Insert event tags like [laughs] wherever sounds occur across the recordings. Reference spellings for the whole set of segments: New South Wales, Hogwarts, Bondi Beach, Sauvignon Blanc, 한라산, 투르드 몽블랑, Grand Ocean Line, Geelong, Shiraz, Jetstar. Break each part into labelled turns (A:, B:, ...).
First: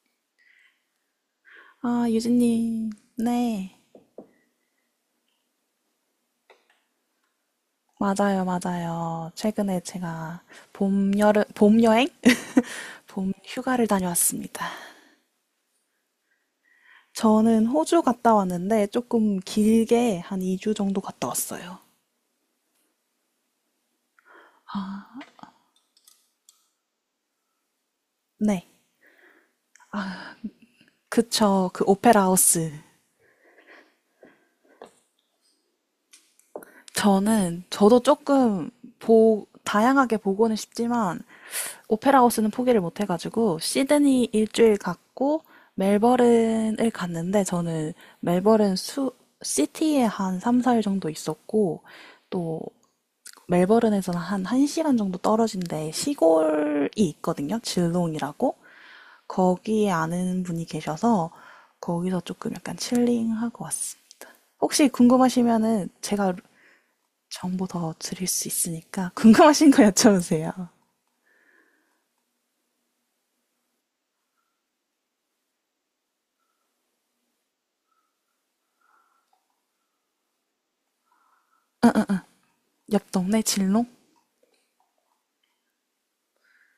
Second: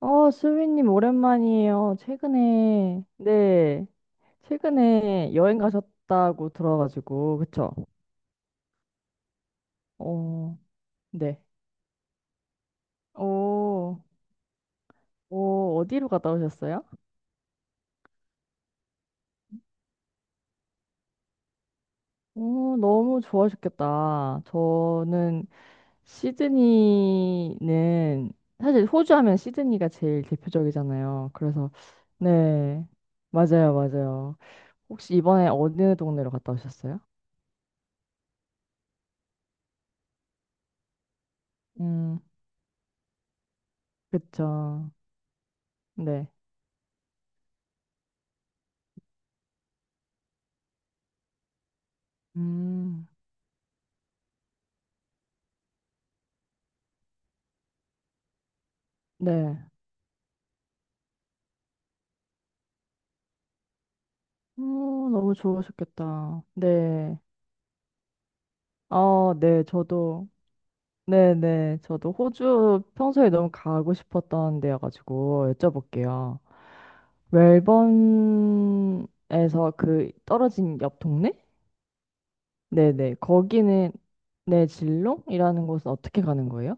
A: 수빈님, 오랜만이에요.
B: 아, 유진님.
A: 최근에,
B: 네.
A: 네, 최근에 여행 가셨다고 들어가지고, 그쵸?
B: 맞아요, 맞아요. 최근에 제가
A: 어,
B: 봄, 여름,
A: 네.
B: 봄 여행? 봄 휴가를
A: 어,
B: 다녀왔습니다.
A: 어디로 갔다 오셨어요?
B: 저는 호주 갔다 왔는데 조금 길게 한 2주 정도 갔다 왔어요.
A: 오, 너무 좋아하셨겠다. 저는 시드니는,
B: 네.
A: 사실 호주 하면 시드니가 제일 대표적이잖아요.
B: 그쵸.
A: 그래서,
B: 그 오페라 하우스.
A: 네, 맞아요, 맞아요. 혹시 이번에 어느 동네로 갔다 오셨어요?
B: 저도 조금 다양하게 보고는 싶지만 오페라
A: 음,
B: 하우스는 포기를 못 해가지고 시드니 일주일
A: 그쵸.
B: 갔고
A: 네.
B: 멜버른을 갔는데 저는 멜버른 수 시티에 한 3, 4일 정도 있었고 또
A: 음.
B: 멜버른에서는 한 1시간 정도 떨어진 데 시골이 있거든요. 질롱이라고.
A: 네.
B: 거기에 아는 분이 계셔서 거기서 조금 약간 칠링하고 왔어요.
A: 어,
B: 혹시
A: 너무
B: 궁금하시면은 제가
A: 좋으셨겠다. 네.
B: 정보 더 드릴 수 있으니까
A: 아, 네.
B: 궁금하신 거
A: 저도,
B: 여쭤보세요.
A: 네네. 저도 호주 평소에 너무 가고 싶었던 데여가지고 여쭤볼게요. 멜번에서 그 떨어진 옆 동네?
B: 옆
A: 네네.
B: 동네 질롱?
A: 거기는, 네, 질롱이라는 곳은 어떻게 가는 거예요?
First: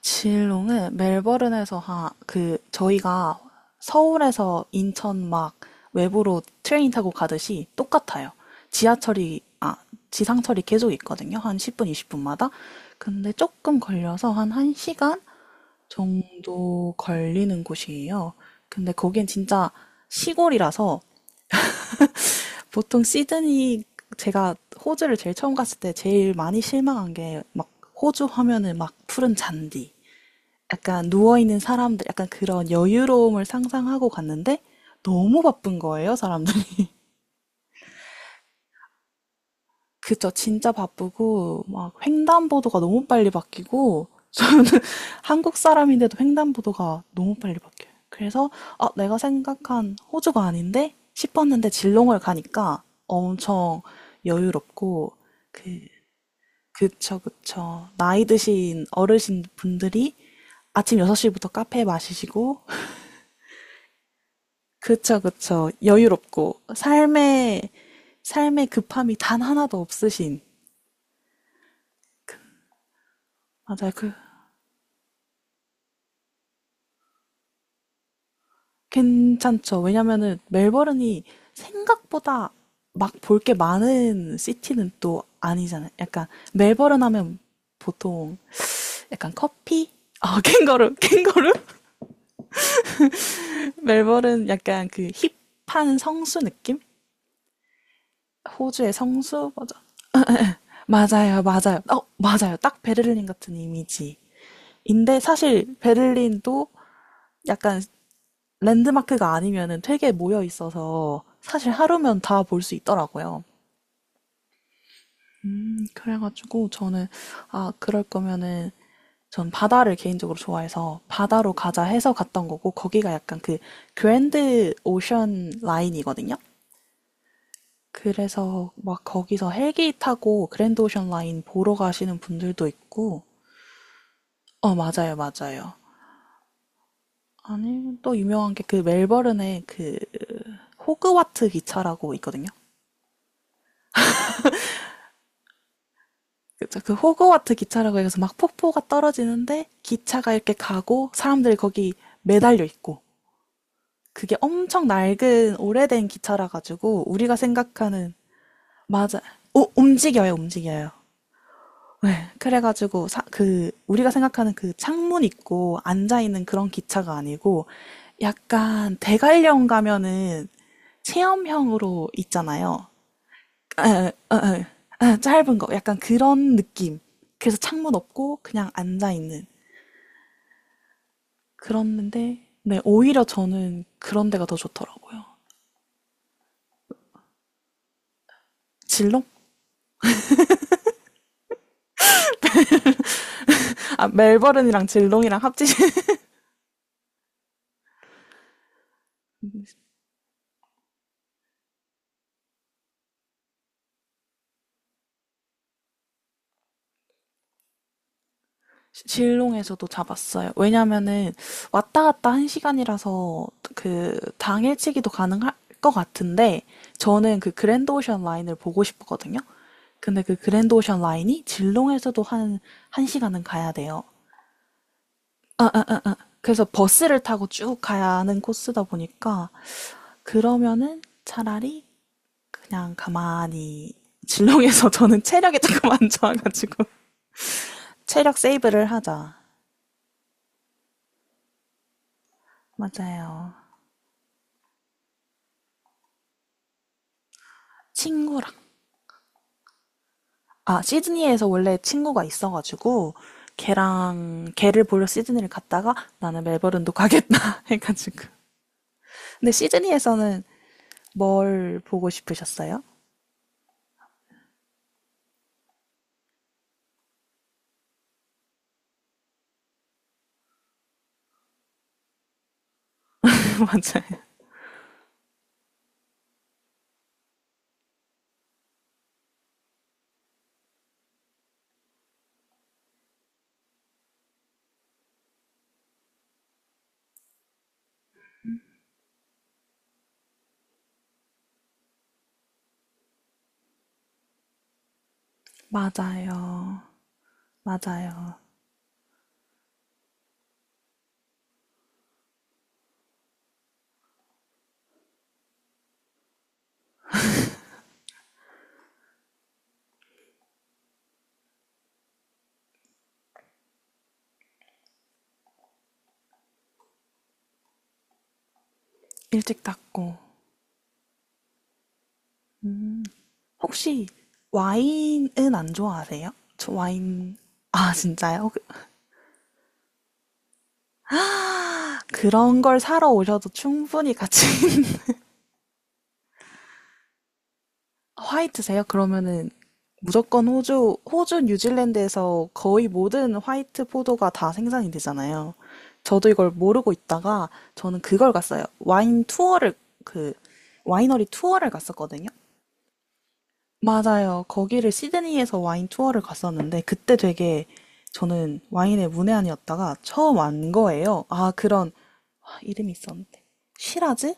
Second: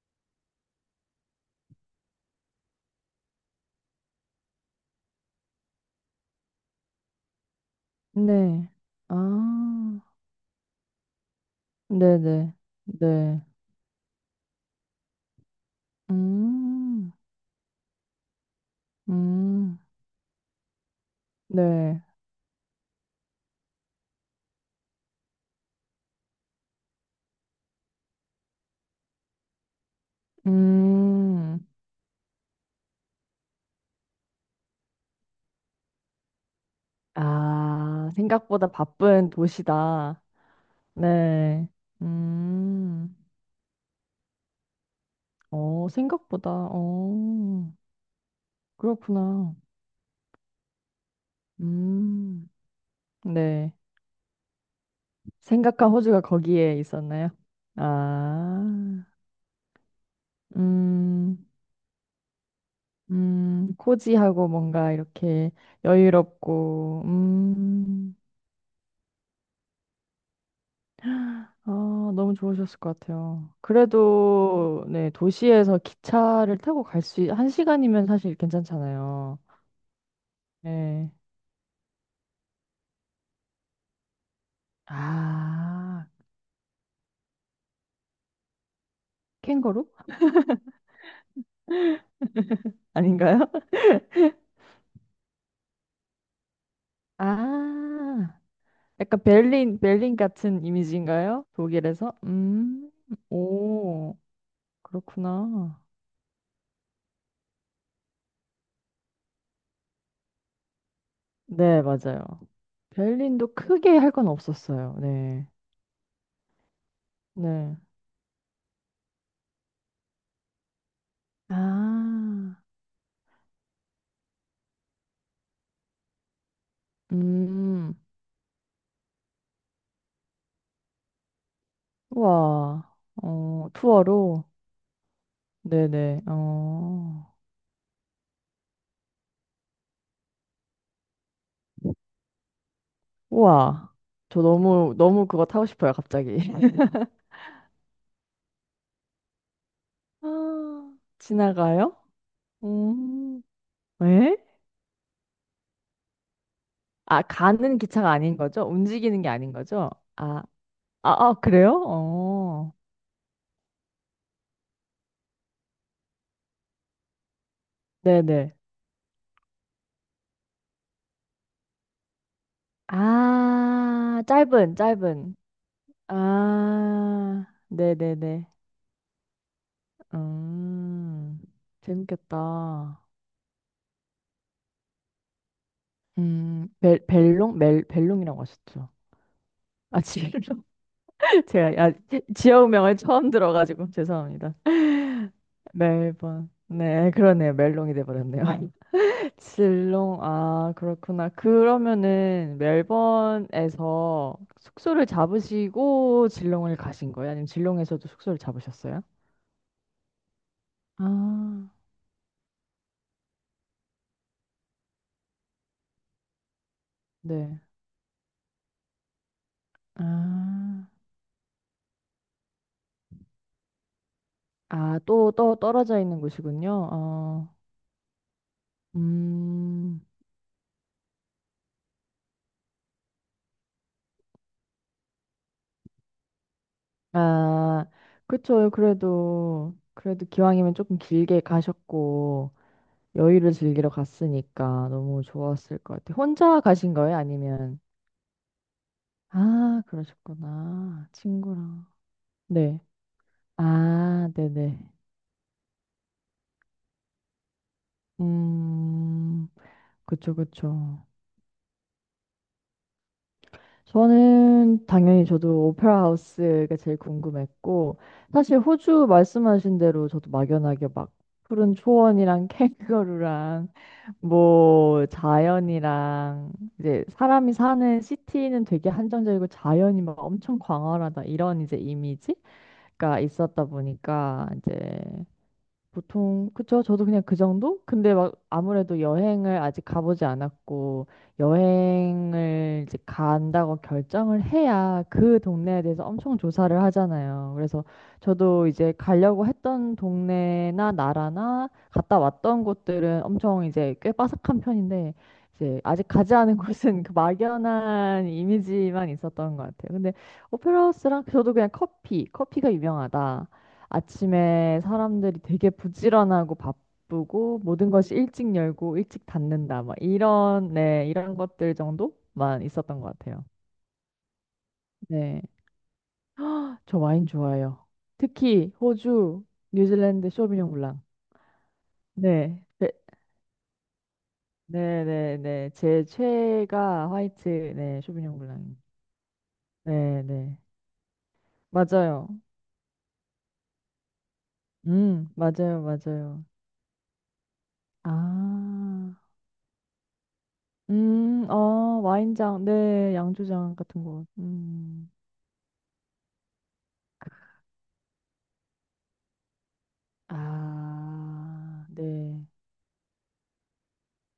B: 진롱은 멜버른에서 그, 저희가 서울에서 인천 막 외부로 트레인 타고 가듯이 똑같아요.
A: 네.
B: 지하철이, 아,
A: 아,
B: 지상철이 계속 있거든요. 한 10분,
A: 네네.
B: 20분마다.
A: 네.
B: 근데
A: 네.
B: 조금 걸려서 한 1시간 정도
A: 음,
B: 걸리는 곳이에요. 근데 거긴 진짜
A: 음,
B: 시골이라서
A: 네.
B: 보통 시드니 제가 호주를 제일 처음 갔을 때 제일 많이 실망한 게 막 호주 하면은 막 푸른 잔디, 약간 누워있는
A: 음.
B: 사람들, 약간 그런 여유로움을 상상하고 갔는데 너무 바쁜 거예요, 사람들이.
A: 아, 생각보다 바쁜
B: [laughs]
A: 도시다.
B: 그쵸, 진짜 바쁘고
A: 네.
B: 막 횡단보도가 너무
A: 음.
B: 빨리 바뀌고 저는 [laughs] 한국
A: 어,
B: 사람인데도
A: 생각보다.
B: 횡단보도가 너무 빨리
A: 어.
B: 바뀌어요. 그래서 아, 내가
A: 그렇구나.
B: 생각한 호주가 아닌데 싶었는데 질롱을
A: 음.
B: 가니까
A: 네.
B: 엄청 여유롭고, 그
A: 생각한 호주가 거기에
B: 그쵸,
A: 있었나요?
B: 그쵸. 나이 드신
A: 아.
B: 어르신 분들이 아침
A: 음.
B: 6시부터 카페 마시시고.
A: 음. 코지하고 뭔가
B: 그쵸,
A: 이렇게
B: 그쵸. 여유롭고,
A: 여유롭고.
B: 삶의,
A: 음.
B: 삶의 급함이 단 하나도 없으신.
A: 아, 너무 좋으셨을 것 같아요.
B: 맞아요.
A: 그래도 네, 도시에서 기차를 타고 갈 수, 한 시간이면 사실 괜찮잖아요.
B: 괜찮죠. 왜냐면은
A: 네.
B: 멜버른이 생각보다 막 볼 게 많은 시티는 또 아니잖아요.
A: 아,
B: 약간, 멜버른 하면 보통 약간
A: 캥거루?
B: 커피? 어, 캥거루, 캥거루?
A: 아닌가요? [laughs]
B: [laughs] 멜버른 약간 그 힙한 성수 느낌?
A: 아,
B: 호주의
A: 약간
B: 성수?
A: 벨린,
B: 맞아.
A: 벨린 같은
B: 맞아요,
A: 이미지인가요?
B: 맞아요. 어,
A: 독일에서?
B: 맞아요. 딱 베를린 같은 이미지.
A: 오,
B: 인데 사실
A: 그렇구나.
B: 베를린도 약간 랜드마크가 아니면은 되게 모여 있어서 사실
A: 네,
B: 하루면
A: 맞아요.
B: 다 볼 수 있더라고요.
A: 벨린도 크게 할 건 없었어요. 네.
B: 그래가지고 저는, 아,
A: 네.
B: 그럴 거면은 전 바다를 개인적으로 좋아해서 바다로
A: 아,
B: 가자 해서 갔던 거고, 거기가 약간 그 그랜드 오션 라인이거든요.
A: 음,
B: 그래서 막 거기서 헬기 타고 그랜드 오션 라인 보러 가시는 분들도
A: 우와,
B: 있고.
A: 어, 투어로?
B: 어, 맞아요, 맞아요.
A: 네네, 어,
B: 아니, 또 유명한 게 그 멜버른에 그 호그와트 기차라고 있거든요.
A: 우와. 저 너무 그거 타고 싶어요, 갑자기.
B: 그쵸.
A: [laughs]
B: 그 호그와트 기차라고 해서 막 폭포가 떨어지는데 기차가 이렇게
A: 아,
B: 가고 사람들이 거기
A: 지나가요?
B: 매달려 있고,
A: 음.
B: 그게
A: 왜?
B: 엄청 낡은 오래된 기차라 가지고
A: 아,
B: 우리가
A: 가는 기차가
B: 생각하는.
A: 아닌 거죠?
B: 맞아.
A: 움직이는 게 아닌
B: 오,
A: 거죠?
B: 움직여요,
A: 아,
B: 움직여요.
A: 아, 그래요?
B: 네.
A: 어,
B: 그래가지고 그 우리가 생각하는 그 창문 있고 앉아 있는 그런 기차가 아니고
A: 네네.
B: 약간 대관령 가면은 체험형으로 있잖아요. 아,
A: 아,
B: 아, 아, 아,
A: 짧은.
B: 짧은 거 약간 그런 느낌.
A: 아,
B: 그래서 창문 없고
A: 네네네.
B: 그냥 앉아 있는.
A: 음,
B: 그랬는데 네,
A: 재밌겠다.
B: 오히려 저는 그런 데가 더 좋더라고요.
A: 벨롱? 벨롱이라고 하셨죠?
B: 질롱?
A: 아, 지벨롱. [laughs] 제가, 야, 지역명을 처음 들어가지고, [laughs]
B: 아,
A: 죄송합니다.
B: 멜버른이랑 질롱이랑 합치신.
A: 멜번. 네, 그러네요. 멜롱이 돼버렸네요. 질롱, 아, 그렇구나. 그러면은 멜번에서 숙소를 잡으시고 질롱을 가신 거예요? 아니면 질롱에서도 숙소를
B: [laughs]
A: 잡으셨어요?
B: 질롱에서도 잡았어요. 왜냐면은
A: 아,
B: 왔다 갔다 한 시간이라서 그 당일치기도 가능할 것 같은데 저는 그
A: 네.
B: 그랜드 오션 라인을 보고 싶었거든요. 근데 그 그랜드
A: 아,
B: 오션 라인이 질롱에서도 한, 한 시간은 가야 돼요.
A: 아, 또, 또 떨어져 있는
B: 그래서
A: 곳이군요.
B: 버스를 타고
A: 어,
B: 쭉 가야 하는 코스다 보니까,
A: 음,
B: 그러면은 차라리 그냥 가만히 진롱에서 [laughs] 저는 체력이 조금 안 좋아가지고 [laughs]
A: 아,
B: 체력
A: 그쵸.
B: 세이브를 하자.
A: 그래도, 그래도 기왕이면 조금 길게 가셨고, 여유를
B: 맞아요.
A: 즐기러 갔으니까 너무 좋았을 것 같아요. 혼자 가신 거예요? 아니면?
B: 친구랑.
A: 아,
B: 아,
A: 그러셨구나.
B: 시드니에서 원래
A: 친구랑.
B: 친구가
A: 네.
B: 있어가지고
A: 아,
B: 걔랑 걔를
A: 네네.
B: 보러 시드니를 갔다가 나는 멜버른도 가겠다 [laughs] 해가지고.
A: 음,
B: 근데
A: 그쵸,
B: 시드니에서는
A: 그쵸.
B: 뭘 보고 싶으셨어요?
A: 저는 당연히 저도 오페라 하우스가 제일 궁금했고, 사실 호주 말씀하신 대로 저도 막연하게 막 푸른 초원이랑 [laughs] 캥거루랑
B: [laughs]
A: 뭐 자연이랑 이제 사람이 사는 시티는 되게 한정적이고 자연이 막 엄청 광활하다 이런 이제 이미지가 있었다 보니까 이제 보통 그쵸? 저도 그냥 그 정도? 근데 막 아무래도 여행을 아직 가보지 않았고 여행을 이제 간다고 결정을 해야 그 동네에 대해서 엄청 조사를
B: 맞아요.
A: 하잖아요.
B: 맞아요.
A: 그래서
B: 맞아요.
A: 저도 이제 가려고 했던 동네나 나라나 갔다 왔던 곳들은 엄청 이제 꽤 빠삭한 편인데 이제 아직 가지 않은 [laughs] 곳은 그 막연한 이미지만 있었던 것 같아요. 근데 오페라 하우스랑 저도 그냥 커피가 유명하다. 아침에 사람들이 되게 부지런하고 바쁘고 모든 것이 일찍 열고 일찍
B: 일찍
A: 닫는다. 막
B: 닦고.
A: 이런, 네, 이런 것들 정도만 있었던
B: 음.
A: 것 같아요.
B: 혹시
A: 네.
B: 와인은 안 좋아하세요? 저
A: 저 와인
B: 와인,
A: 좋아해요.
B: 아, 진짜요?
A: 특히 호주, 뉴질랜드 쇼비뇽 블랑.
B: [gasps] 그런
A: 네.
B: 걸 사러 오셔도 충분히 가치는.
A: 네, 제 최애가 화이트, 네,
B: [laughs]
A: 쇼비뇽 블랑입니다.
B: 화이트세요? 그러면은
A: 네,
B: 무조건
A: 네.
B: 호주,
A: 맞아요.
B: 뉴질랜드에서 거의 모든 화이트 포도가 다 생산이 되잖아요.
A: 맞아요,
B: 저도
A: 맞아요.
B: 이걸 모르고 있다가, 저는
A: 아,
B: 그걸 갔어요. 와인 투어를, 그 와이너리 투어를
A: 어,
B: 갔었거든요.
A: 네, 양조장 같은 거.
B: 맞아요. 거기를
A: 음.
B: 시드니에서 와인 투어를 갔었는데 그때 되게, 저는 와인의 문외한이었다가 처음 안 거예요. 아,
A: 아,
B: 그런.
A: 네.
B: 아, 이름이 있었는데. 시라즈라는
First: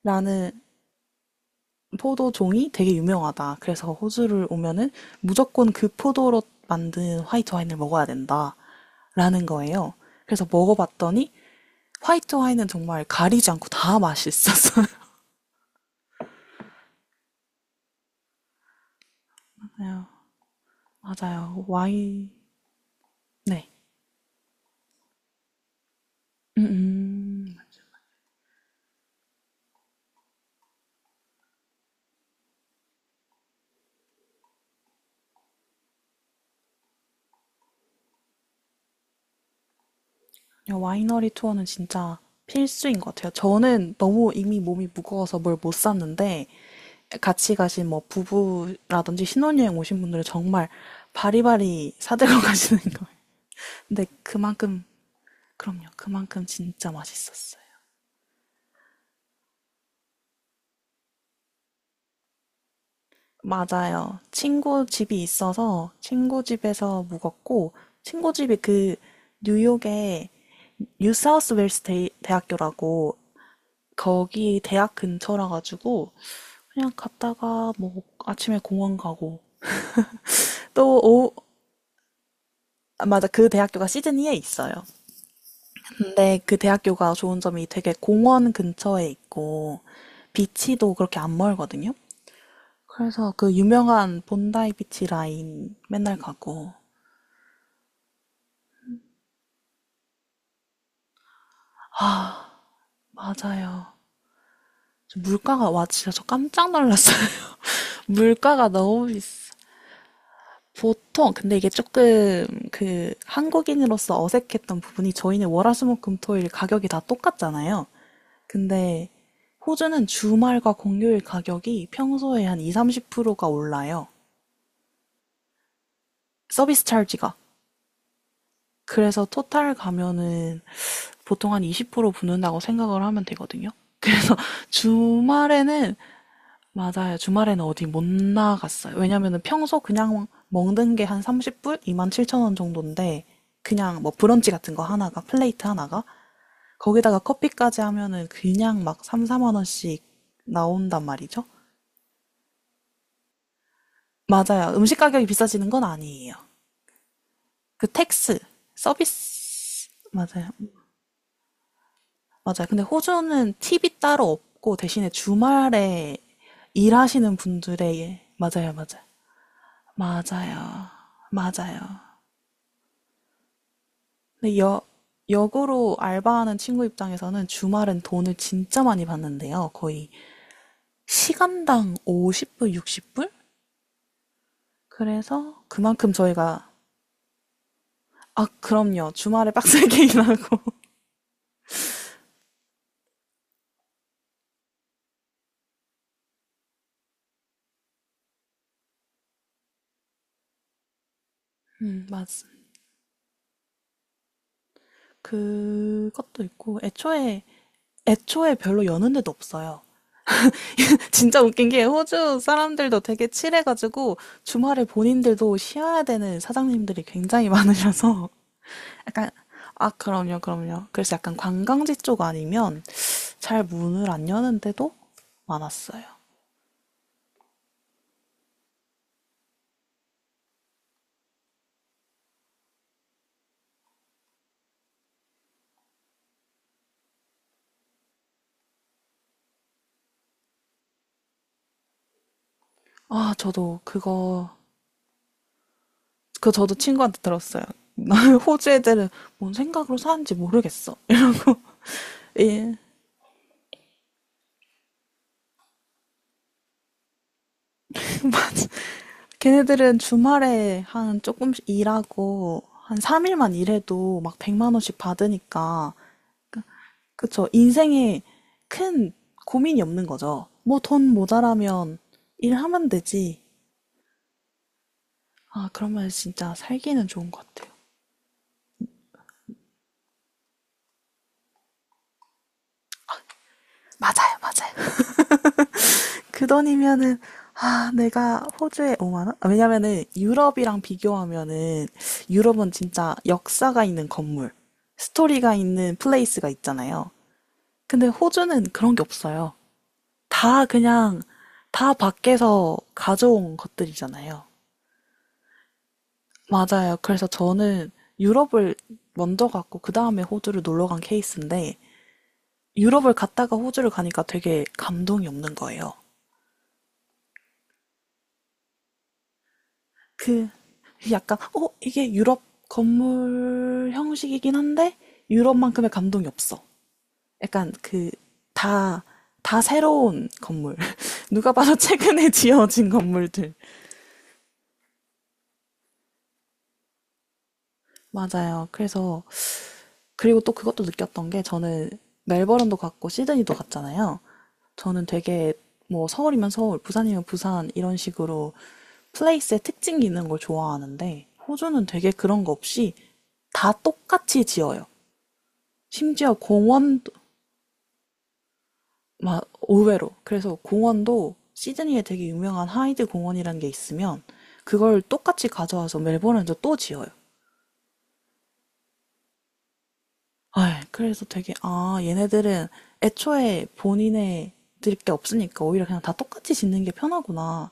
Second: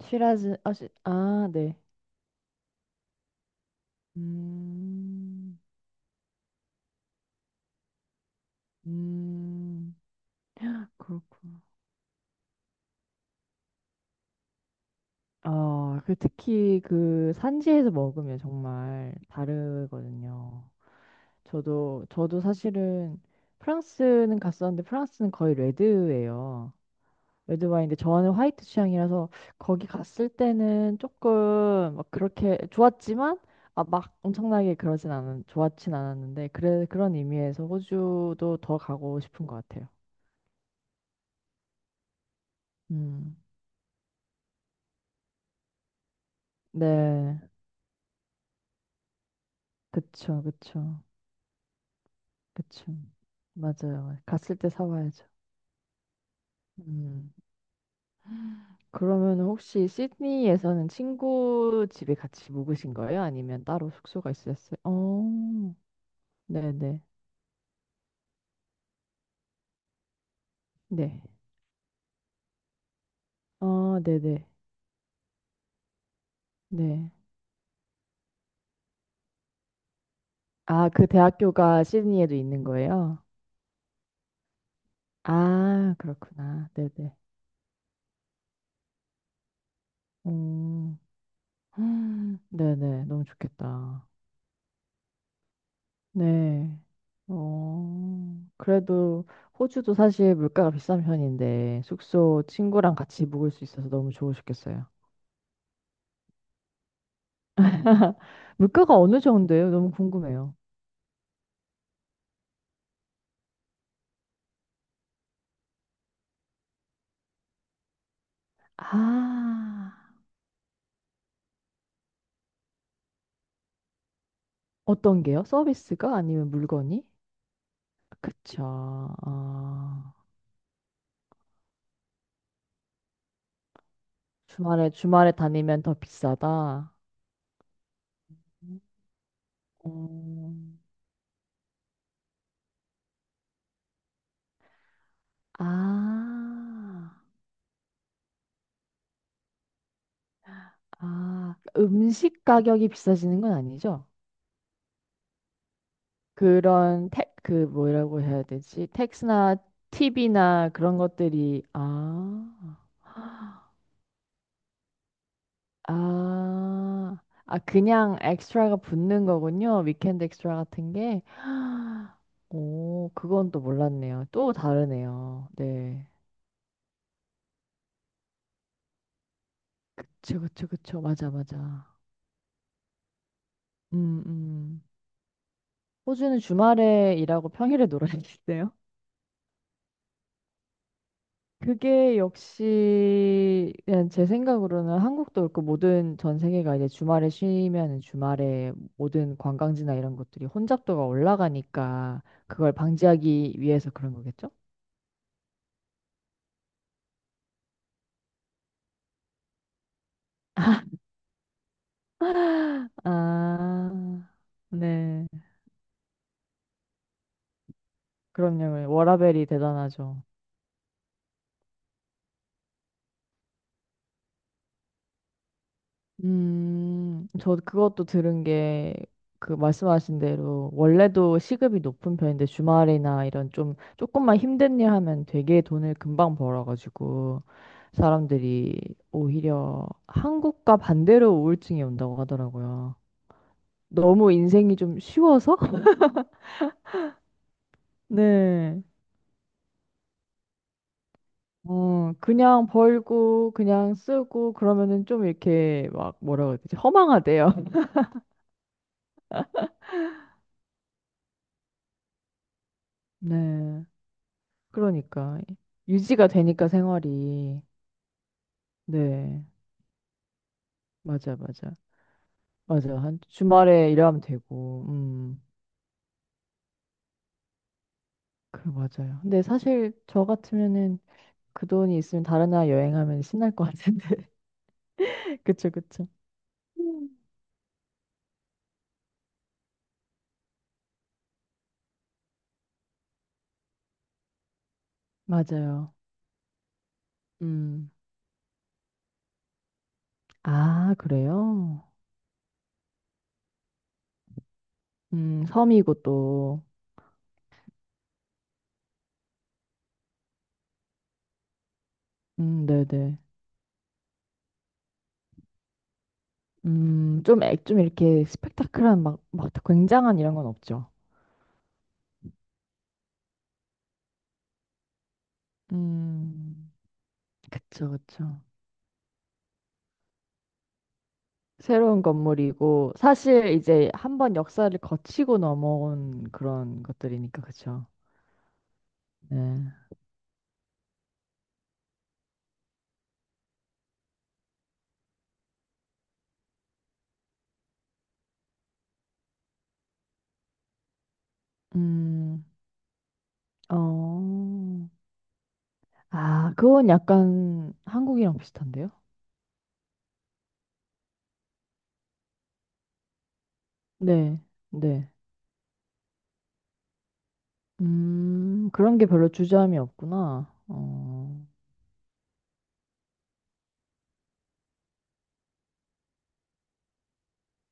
A: 아, 네.
B: 포도종이 되게 유명하다, 그래서 호주를 오면은
A: 음,
B: 무조건 그 포도로 만든 화이트 와인을 먹어야 된다라는 거예요.
A: 음,
B: 그래서 먹어봤더니
A: 그렇구나.
B: 화이트 와인은 정말 가리지 않고 다 맛있었어요.
A: 어, 그 특히 그 산지에서 먹으면 정말
B: [laughs] 맞아요.
A: 다르거든요.
B: 맞아요. 와인.
A: 저도 사실은
B: 네.
A: 프랑스는 갔었는데 프랑스는 거의 레드예요.
B: 음,
A: 레드 와인인데 저는 화이트 취향이라서 거기 갔을 때는 조금 막 그렇게 좋았지만 아, 막 엄청나게 그러진 않은 좋았진 않았는데 그래 그런 의미에서 호주도 더 가고 싶은 것 같아요.
B: 와이너리 투어는 진짜 필수인 것 같아요.
A: 음.
B: 저는 너무 이미 몸이 무거워서 뭘 못 샀는데
A: 네.
B: 같이 가신 뭐 부부라든지 신혼여행 오신 분들은
A: 그쵸,
B: 정말
A: 그쵸,
B: 바리바리 사들고 [laughs] 가시는
A: 그쵸.
B: 거예요. 근데
A: 맞아요. 갔을 때
B: 그만큼.
A: 사와야죠.
B: 그럼요. 그만큼 진짜
A: 음.
B: 맛있었어요.
A: 그러면 혹시 시드니에서는 친구 집에 같이 묵으신 거예요? 아니면 따로
B: 맞아요.
A: 숙소가 있으셨어요?
B: 친구 집이
A: 어,
B: 있어서 친구
A: 네네.
B: 집에서 묵었고, 친구 집이 그 뉴욕의
A: 네.
B: 뉴사우스 웨일스 대학교라고,
A: 어, 네네.
B: 거기 대학 근처라 가지고 그냥
A: 네.
B: 갔다가, 뭐 아침에 공원 가고
A: 아,
B: 또
A: 그
B: 오후.
A: 대학교가 시드니에도 있는
B: 아,
A: 거예요?
B: 맞아. 그 대학교가 시드니에 있어요.
A: 아,
B: 근데 그
A: 그렇구나.
B: 대학교가
A: 네네.
B: 좋은 점이 되게 공원 근처에 있고 비치도
A: 음,
B: 그렇게 안 멀거든요.
A: [gasps] 네네. 너무
B: 그래서 그
A: 좋겠다.
B: 유명한 본다이 비치 라인 맨날
A: 네.
B: 가고.
A: 어, 그래도 호주도 사실 물가가 비싼 편인데 숙소
B: 아,
A: 친구랑 같이 묵을 수 있어서
B: 맞아요.
A: 너무 좋으셨겠어요.
B: 저 물가가, 와, 진짜 저 깜짝 놀랐어요. [laughs] 물가가
A: 물가가
B: 너무
A: 어느
B: 비싸.
A: 정도예요? 너무 궁금해요.
B: 보통, 근데 이게 조금 그 한국인으로서 어색했던 부분이, 저희는 월화수목금토일 가격이 다 똑같잖아요. 근데
A: 아,
B: 호주는 주말과 공휴일 가격이 평소에 한 2, 30%가 올라요.
A: 어떤 게요? 서비스가 아니면
B: 서비스
A: 물건이?
B: 찰지가.
A: 그쵸.
B: 그래서 토탈
A: 아,
B: 가면은 보통 한 20% 붙는다고 생각을 하면 되거든요. 그래서 [laughs]
A: 주말에 다니면 더
B: 주말에는.
A: 비싸다.
B: 맞아요. 주말에는 어디 못
A: 음,
B: 나갔어요. 왜냐면은 평소 그냥
A: 어.
B: 먹는 게 한 30불? 27,000원 정도인데 그냥 뭐 브런치 같은 거 하나가, 플레이트 하나가
A: 아,
B: 거기다가 커피까지 하면은 그냥 막 3, 4만 원씩 나온단 말이죠.
A: 음식 가격이 비싸지는 건 아니죠?
B: 맞아요. 음식 가격이 비싸지는 건 아니에요.
A: 그런 택, 그
B: 그
A: 뭐라고
B: 텍스,
A: 해야 되지? 택스나
B: 서비스 맞아요.
A: 팁이나 그런 것들이,
B: 맞아요.
A: 아,
B: 근데 호주는 팁이 따로 없고 대신에 주말에
A: 아,
B: 일하시는
A: 그냥
B: 분들의. 맞아요,
A: 엑스트라가
B: 맞아요.
A: 붙는 거군요. 위켄드 엑스트라
B: 맞아요.
A: 같은 게.
B: 맞아요.
A: 오, 그건 또 몰랐네요. 또
B: 근데 여,
A: 다르네요.
B: 역으로
A: 네.
B: 알바하는 친구 입장에서는 주말엔 돈을 진짜 많이 받는데요. 거의
A: 그쵸. 맞아, 맞아.
B: 시간당 50불, 60불?
A: 음, 음.
B: 그래서 그만큼
A: 호주는
B: 저희가.
A: 주말에 일하고 평일에
B: 아,
A: 놀아야겠네요.
B: 그럼요. 주말에 빡세게 [laughs] 일하고.
A: 그게 역시 그냥 제 생각으로는 한국도 그렇고 모든 전 세계가 이제 주말에 쉬면 주말에 모든 관광지나 이런 것들이 혼잡도가 올라가니까
B: 맞습니다.
A: 그걸 방지하기 위해서 그런 거겠죠?
B: 그것도 있고 애초에 별로 여는 데도 없어요. 진짜 웃긴 게 호주 사람들도 되게 칠해가지고
A: 아,
B: 주말에
A: 네.
B: 본인들도 쉬어야 되는 사장님들이 굉장히 많으셔서
A: 그럼요.
B: [laughs] 약간.
A: 워라밸이
B: 아,
A: 대단하죠.
B: 그럼요, 그럼요. 그래서 약간 관광지 쪽 아니면 잘 문을 안 여는 데도 많았어요.
A: 저 그것도 들은 게, 그 말씀하신 대로, 원래도 시급이 높은 편인데, 주말이나 이런 좀, 조금만 힘든 일 하면 되게 돈을 금방 벌어가지고, 사람들이 오히려 한국과 반대로 우울증이 온다고 하더라고요.
B: 아 저도
A: 너무
B: 그거
A: 인생이 좀 쉬워서? [laughs]
B: 그 저도 친구한테 들었어요. [laughs] 호주
A: 네.
B: 애들은 뭔 생각으로 사는지 모르겠어.
A: 어,
B: [laughs]
A: 그냥
B: 예.
A: 벌고, 그냥 쓰고, 그러면은 좀 이렇게 막, 뭐라고 해야 되지? 허망하대요. [laughs]
B: 걔네들은 주말에 한 조금씩 일하고 한 3일만
A: 네.
B: 일해도 막 100만 원씩
A: 그러니까.
B: 받으니까,
A: 유지가
B: 그
A: 되니까
B: 그쵸.
A: 생활이.
B: 인생에 큰
A: 네,
B: 고민이 없는 거죠. 뭐 돈
A: 맞아, 맞아.
B: 모자라면 일하면
A: 맞아. 한
B: 되지.
A: 주말에 일하면 되고,
B: 아, 그러면 진짜 살기는 좋은 것 같아요.
A: 그, 맞아요. 근데 사실 저 같으면은 그 돈이 있으면 다른 나라 여행하면 신날 것 같은데.
B: 맞아요, 맞아요.
A: [laughs] 그쵸, 그쵸.
B: [laughs] 그
A: 음.
B: 돈이면은, 아, 내가 호주에 5만 원? 왜냐면은 유럽이랑 비교하면은 유럽은 진짜 역사가 있는 건물, 스토리가
A: 맞아요.
B: 있는 플레이스가 있잖아요.
A: 음,
B: 근데 호주는 그런 게 없어요. 다
A: 아,
B: 그냥
A: 그래요?
B: 다 밖에서 가져온 것들이잖아요.
A: 섬이고 또,
B: 맞아요. 그래서 저는 유럽을 먼저 갔고 그 다음에 호주를 놀러 간 케이스인데, 유럽을
A: 네네.
B: 갔다가 호주를 가니까 되게 감동이 없는 거예요.
A: 좀 이렇게 스펙타클한 막, 막 굉장한 이런 건
B: 그
A: 없죠.
B: 약간, 이게 유럽 건물 형식이긴 한데 유럽만큼의 감동이 없어.
A: 음,
B: 약간
A: 그쵸,
B: 그
A: 그쵸.
B: 다 다 새로운 건물. [laughs] 누가 봐도
A: 새로운
B: 최근에 지어진
A: 건물이고 사실
B: 건물들.
A: 이제 한번 역사를 거치고 넘어온 그런 것들이니까 그쵸?
B: 맞아요. 그래서,
A: 네.
B: 그리고 또 그것도 느꼈던 게, 저는 멜버른도 갔고 시드니도 갔잖아요. 저는 되게 뭐 서울이면 서울, 부산이면 부산 이런 식으로 플레이스의 특징이 있는 걸 좋아하는데 호주는 되게 그런
A: 음,
B: 거 없이 다 똑같이 지어요.
A: 어,
B: 심지어
A: 아, 그건
B: 공원도,
A: 약간 한국이랑 비슷한데요?
B: 막 의외로. 그래서 공원도 시드니에 되게 유명한 하이드 공원이라는 게 있으면
A: 네,
B: 그걸
A: 네.
B: 똑같이 가져와서 멜버른에서 또 지어요.
A: 그런 게 별로 주저함이 없구나.
B: 아, 그래서
A: 어,
B: 되게, 아, 얘네들은 애초에 본인의 드릴 게 없으니까 오히려 그냥 다 똑같이 짓는 게 편하구나.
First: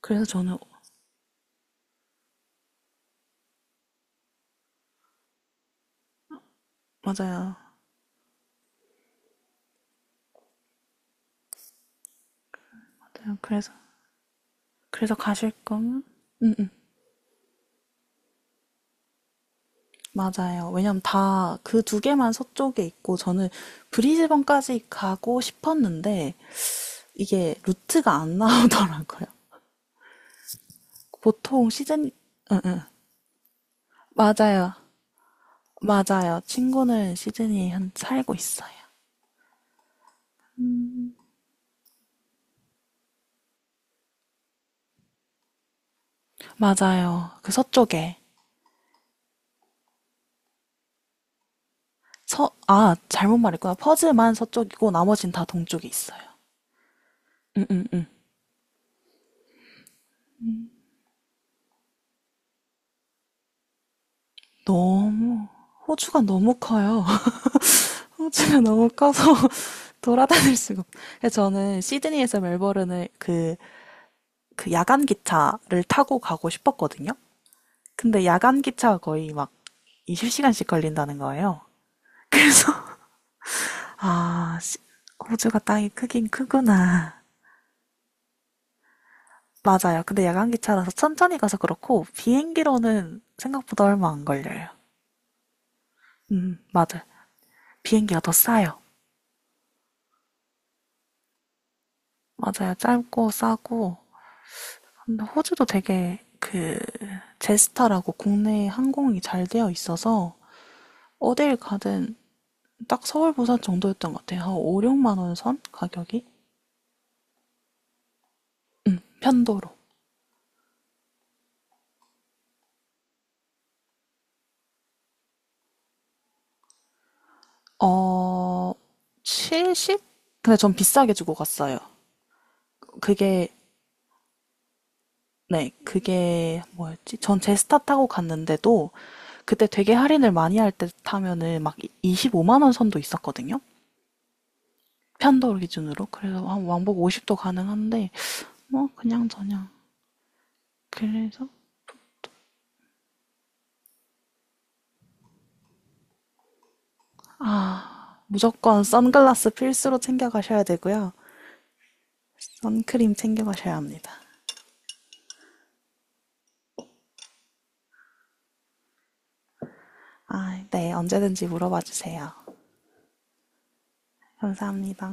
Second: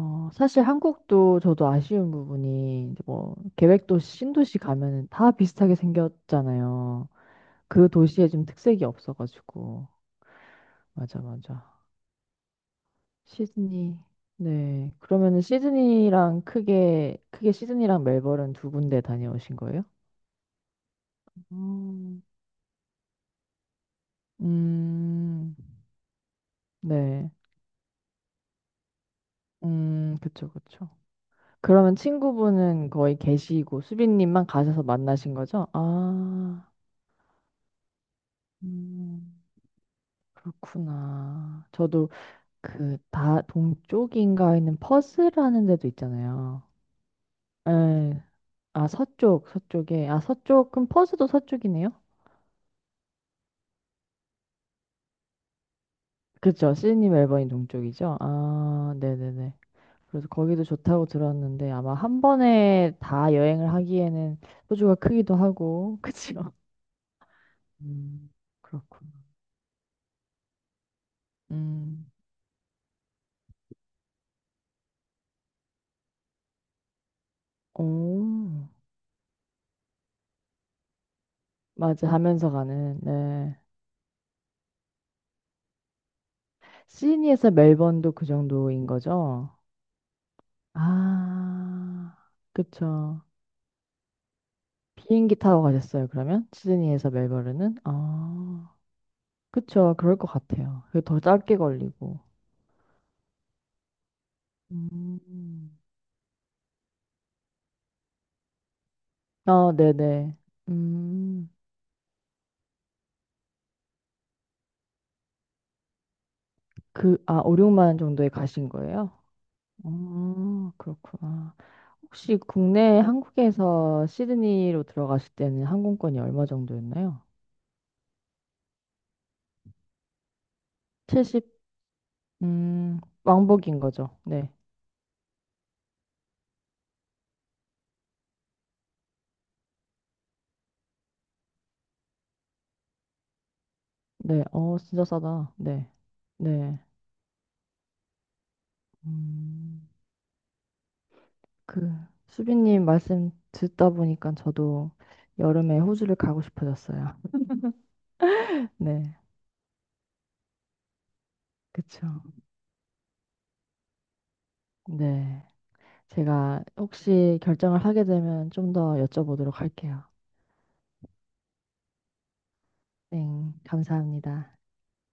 B: 그래서 저는.
A: 사실 한국도 저도 아쉬운 부분이 이제 뭐 계획도시, 신도시 가면은 다 비슷하게 생겼잖아요.
B: 맞아요.
A: 그 도시에 좀 특색이 없어가지고. 맞아, 맞아.
B: 맞아요. 그래서
A: 시드니. 네. 그러면은
B: 가실 거면?
A: 시드니랑
B: 응응.
A: 크게 시드니랑 멜버른 두 군데 다녀오신 거예요?
B: 맞아요. 왜냐면 다 그 두
A: 음.
B: 개만 서쪽에 있고 저는 브리즈번까지 가고
A: 음,
B: 싶었는데
A: 네.
B: 이게 루트가 안 [laughs] 나오더라고요.
A: 그쵸, 그쵸.
B: 보통
A: 그러면
B: 시드니. 응, 응.
A: 친구분은 거의 계시고 수빈님만
B: 맞아요.
A: 가셔서 만나신 거죠?
B: 맞아요.
A: 아,
B: 친구는 시드니에 살고 있어요.
A: 음. 그렇구나. 저도 그 다 동쪽인가 있는 퍼스라는 데도 있잖아요.
B: 맞아요. 그
A: 에,
B: 서쪽에.
A: 아, 서쪽에. 그럼 퍼스도 서쪽이네요?
B: 아, 잘못 말했구나. 퍼즈만 서쪽이고 나머진 다 동쪽에 있어요.
A: 그쵸. C님 앨범이
B: 응, 응, 응.
A: 동쪽이죠? 아, 네네네. 그래서 거기도 좋다고 들었는데 아마 한 번에 다 여행을 하기에는 호주가 크기도
B: 너무,
A: 하고, [laughs]
B: 호주가
A: 그쵸?
B: 너무 커요. [laughs]
A: 음,
B: 호주가 너무
A: 그렇군.
B: 커서 돌아다닐 [laughs] 수가 없. 그래서 저는
A: 음,
B: 시드니에서 멜버른을, 그 야간 기차를 타고 가고 싶었거든요. 근데 야간
A: 오,
B: 기차가 거의 막 20시간씩 걸린다는 거예요.
A: 맞아. 하면서
B: 그래서,
A: 가는, 네.
B: [laughs] 아, 호주가 땅이 크긴 크구나.
A: 시드니에서 멜번도 그 정도인 거죠?
B: 맞아요. 근데 야간 기차라서 천천히 가서 그렇고,
A: 아,
B: 비행기로는
A: 그쵸.
B: 생각보다 얼마 안 걸려요.
A: 비행기 타고 가셨어요, 그러면?
B: 맞아요.
A: 시드니에서 멜버른은?
B: 비행기가 더
A: 아,
B: 싸요.
A: 그쵸. 그럴 것 같아요. 그게 더 짧게 걸리고.
B: 맞아요. 짧고 싸고. 근데 호주도
A: 음,
B: 되게 그, 제스타라고 국내 항공이 잘 되어
A: 아,
B: 있어서
A: 네네. 음,
B: 어딜 가든 딱 서울, 부산 정도였던 것 같아요. 한 5, 6만 원 선? 가격이?
A: 그, 아, 5, 6만 정도에 가신 거예요?
B: 편도로.
A: 어, 그렇구나. 혹시 국내 한국에서 시드니로 들어가실 때는 항공권이 얼마 정도였나요?
B: 어, 70? 근데 전 비싸게 주고
A: 70,
B: 갔어요. 그게,
A: 왕복인 거죠. 네.
B: 네, 그게 뭐였지? 전 제스타 타고 갔는데도, 그때 되게 할인을 많이 할 때 타면은 막 25만 원 선도 있었거든요.
A: 네. 어, 진짜 싸다.
B: 편도로
A: 네.
B: 기준으로. 그래서 한
A: 네.
B: 왕복 50도 가능한데 뭐 그냥 저냥.
A: 음,
B: 그래서,
A: 그, 수빈님 말씀 듣다 보니까 저도 여름에 호주를 가고 싶어졌어요.
B: 아,
A: [laughs]
B: 무조건
A: 네.
B: 선글라스 필수로 챙겨 가셔야 되고요.
A: 그쵸.
B: 선크림 챙겨 가셔야 합니다.
A: 네. 제가 혹시 결정을 하게 되면 좀 더 여쭤보도록 할게요.
B: 아, 네, 언제든지 물어봐 주세요.
A: 네, 감사합니다.
B: 감사합니다.